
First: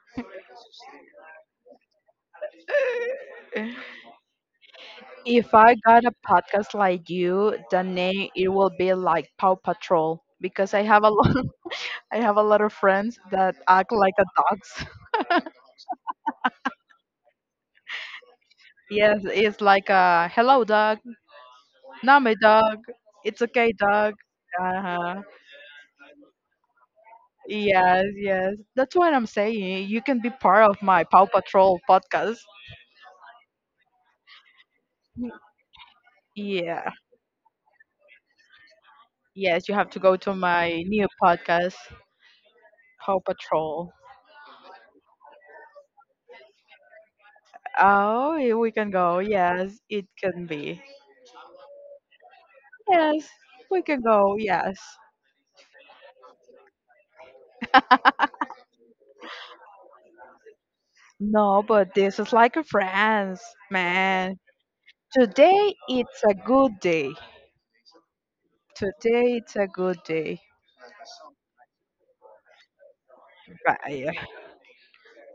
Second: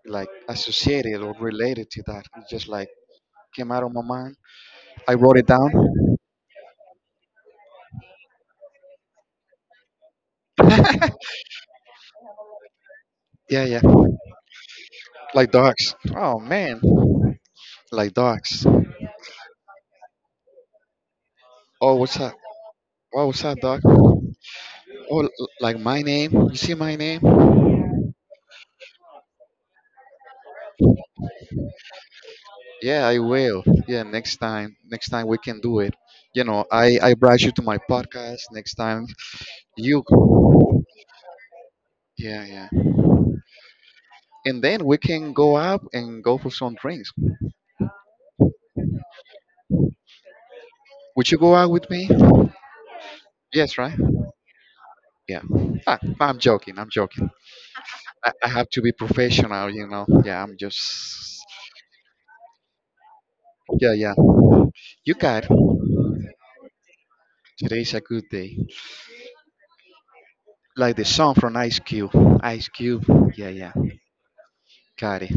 [SPEAKER 1] like associated or related to that, it just like came out of my mind, I wrote it
[SPEAKER 2] If
[SPEAKER 1] down.
[SPEAKER 2] I got a podcast like you, the name it will be like Paw Patrol because I have a lot I have a lot of friends that
[SPEAKER 1] Yeah, yeah,
[SPEAKER 2] act like a dogs.
[SPEAKER 1] like dogs. Oh man, like dogs.
[SPEAKER 2] Yes, it's like a hello dog,
[SPEAKER 1] oh what's up
[SPEAKER 2] name dog,
[SPEAKER 1] oh,
[SPEAKER 2] it's
[SPEAKER 1] what's up,
[SPEAKER 2] okay
[SPEAKER 1] dog?
[SPEAKER 2] dog.
[SPEAKER 1] Oh,
[SPEAKER 2] Uh-huh.
[SPEAKER 1] l- like my name, you see my name.
[SPEAKER 2] Yes, yes. That's what I'm saying. You can be part of my Paw Patrol podcast.
[SPEAKER 1] Yeah, I will. Yeah, next time we can do it. You know,
[SPEAKER 2] Yeah.
[SPEAKER 1] I brought you to my podcast. Next time,
[SPEAKER 2] Yes, you have to
[SPEAKER 1] you.
[SPEAKER 2] go to my new podcast,
[SPEAKER 1] Yeah, yeah.
[SPEAKER 2] Paw Patrol.
[SPEAKER 1] And then we can go out and go for some drinks.
[SPEAKER 2] Oh, yeah, we can go. Yes, it can be.
[SPEAKER 1] Would you go out with me?
[SPEAKER 2] Yes,
[SPEAKER 1] Yes,
[SPEAKER 2] we
[SPEAKER 1] right?
[SPEAKER 2] can go. Yes.
[SPEAKER 1] Yeah. Ah, I'm joking. I'm joking. I have to be professional, you know. Yeah, I'm just.
[SPEAKER 2] No, but this is like a France,
[SPEAKER 1] Yeah, yeah.
[SPEAKER 2] man.
[SPEAKER 1] You got it.
[SPEAKER 2] Today it's a good day.
[SPEAKER 1] Today's a good day.
[SPEAKER 2] Today it's a good day.
[SPEAKER 1] Like the song from Ice Cube. Ice Cube. Yeah, yeah.
[SPEAKER 2] Right.
[SPEAKER 1] Got it.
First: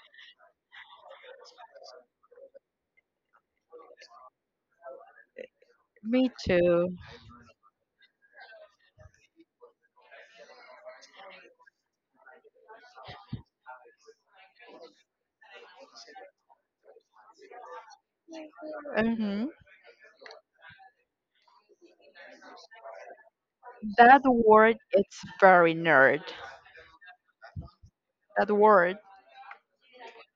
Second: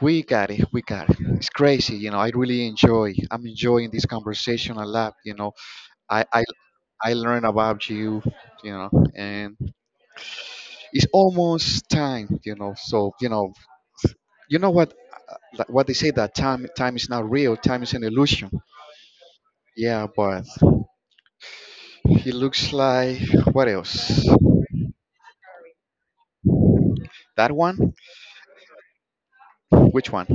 [SPEAKER 1] We got it. We got it. It's crazy, you know. I really enjoy. I'm enjoying this conversation a lot. You know, I
[SPEAKER 2] Me
[SPEAKER 1] I
[SPEAKER 2] too.
[SPEAKER 1] I learn about you. You know, and it's almost time. You know, so you know what, like, what they say, that time is not real. Time is an illusion.
[SPEAKER 2] Hmm.
[SPEAKER 1] Yeah, but he looks like, what
[SPEAKER 2] That
[SPEAKER 1] else?
[SPEAKER 2] word, it's very nerd.
[SPEAKER 1] That one?
[SPEAKER 2] That word,
[SPEAKER 1] Which one?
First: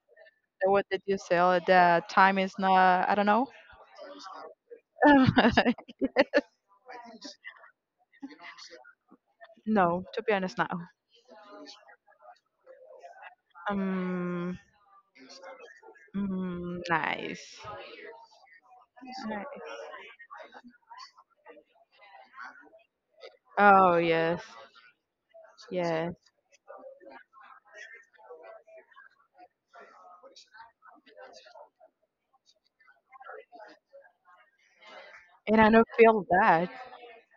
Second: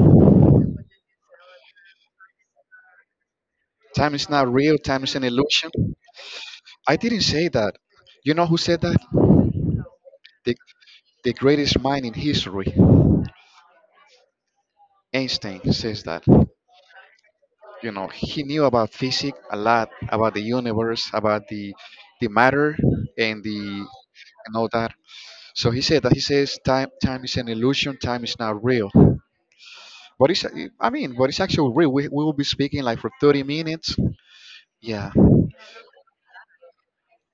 [SPEAKER 2] the word that you say, that time is not, I don't know.
[SPEAKER 1] Time is not real. Time is an illusion. I didn't say that. You know who said that?
[SPEAKER 2] No, to be
[SPEAKER 1] The
[SPEAKER 2] honest, no.
[SPEAKER 1] the greatest mind in history.
[SPEAKER 2] Um,
[SPEAKER 1] Einstein says that, you
[SPEAKER 2] nice.
[SPEAKER 1] know, he knew about physics
[SPEAKER 2] Nice.
[SPEAKER 1] a lot, about the universe, about the matter, and the
[SPEAKER 2] Oh, yes,
[SPEAKER 1] and all that. So he said that
[SPEAKER 2] yes.
[SPEAKER 1] he says time is an illusion, time is not real. But it's, I mean, but it's actually real. We will be speaking like for 30 minutes. Yeah,
[SPEAKER 2] And I don't feel that.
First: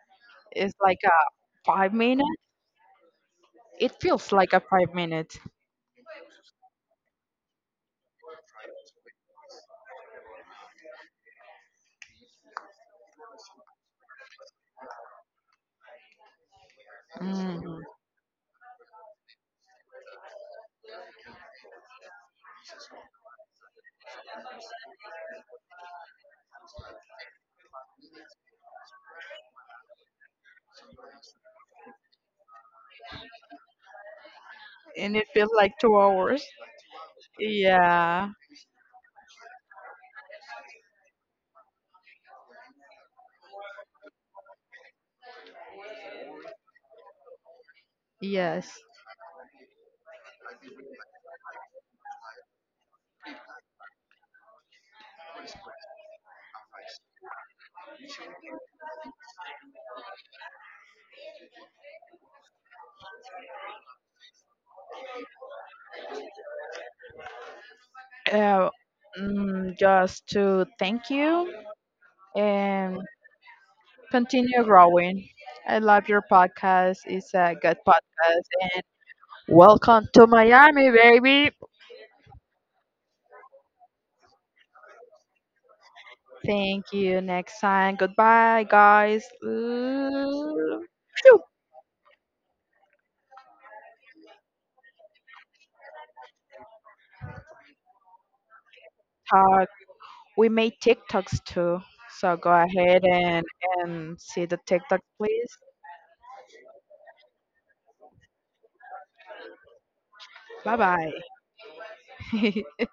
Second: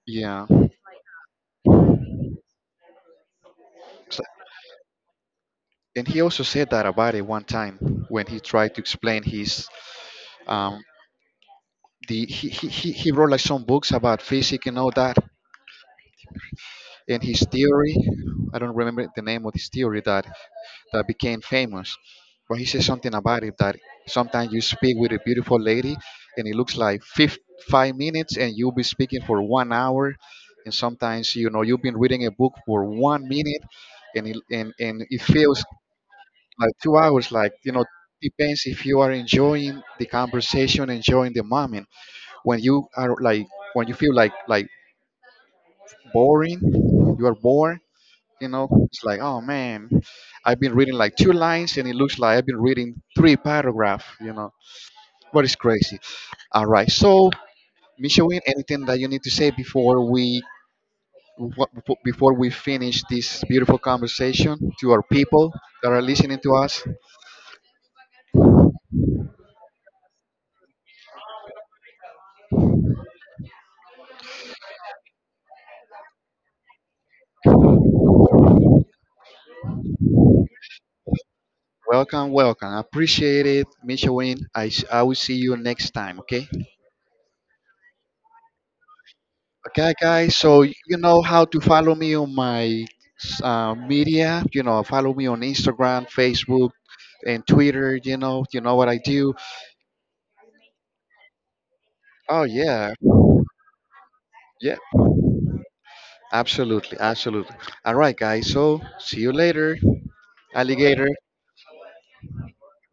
[SPEAKER 1] yeah.
[SPEAKER 2] It's like a 5 minute. It
[SPEAKER 1] So,
[SPEAKER 2] feels like a 5 minute.
[SPEAKER 1] and he also said that about it one time when he tried to explain his, um the he wrote like some books about physics and all that, and his
[SPEAKER 2] Mm.
[SPEAKER 1] theory, I don't remember the name of his theory that became famous, but he said something about it, that sometimes you speak with a beautiful lady and it looks like, 5 minutes, and you'll be speaking for 1 hour. And sometimes, you know, you've been reading a book for 1 minute, and
[SPEAKER 2] And
[SPEAKER 1] it
[SPEAKER 2] it feels
[SPEAKER 1] feels
[SPEAKER 2] like 2 hours.
[SPEAKER 1] like 2 hours, like, you know.
[SPEAKER 2] Yeah,
[SPEAKER 1] Depends if you are enjoying the conversation, enjoying the moment. when you are like when you feel like, boring, you are bored. You know,
[SPEAKER 2] yes.
[SPEAKER 1] it's like, oh man, I've been reading like two lines and it looks like I've been reading three paragraphs, you know, but it's crazy. All right. So, Michelle, anything that you need to say wha- before we finish this beautiful conversation, to our people that are listening to us?
[SPEAKER 2] Uh, mm, just to thank you and continue growing. I love your podcast. It's a good podcast. And welcome to Miami, baby.
[SPEAKER 1] Welcome, welcome. I appreciate it, Michelle. I will see you next time, okay?
[SPEAKER 2] Thank you. Next time. Goodbye, guys.
[SPEAKER 1] Okay, guys. So
[SPEAKER 2] Ooh,
[SPEAKER 1] you know
[SPEAKER 2] phew,
[SPEAKER 1] how to follow me on my, media. You know, follow me on Instagram, Facebook, and Twitter. You know what I do.
[SPEAKER 2] talk. We made TikToks too. So
[SPEAKER 1] Oh
[SPEAKER 2] go
[SPEAKER 1] yeah,
[SPEAKER 2] ahead and see the
[SPEAKER 1] yeah.
[SPEAKER 2] TikTok, please.
[SPEAKER 1] Absolutely, absolutely. All right, guys. So see you later,
[SPEAKER 2] Bye
[SPEAKER 1] alligator.
[SPEAKER 2] bye.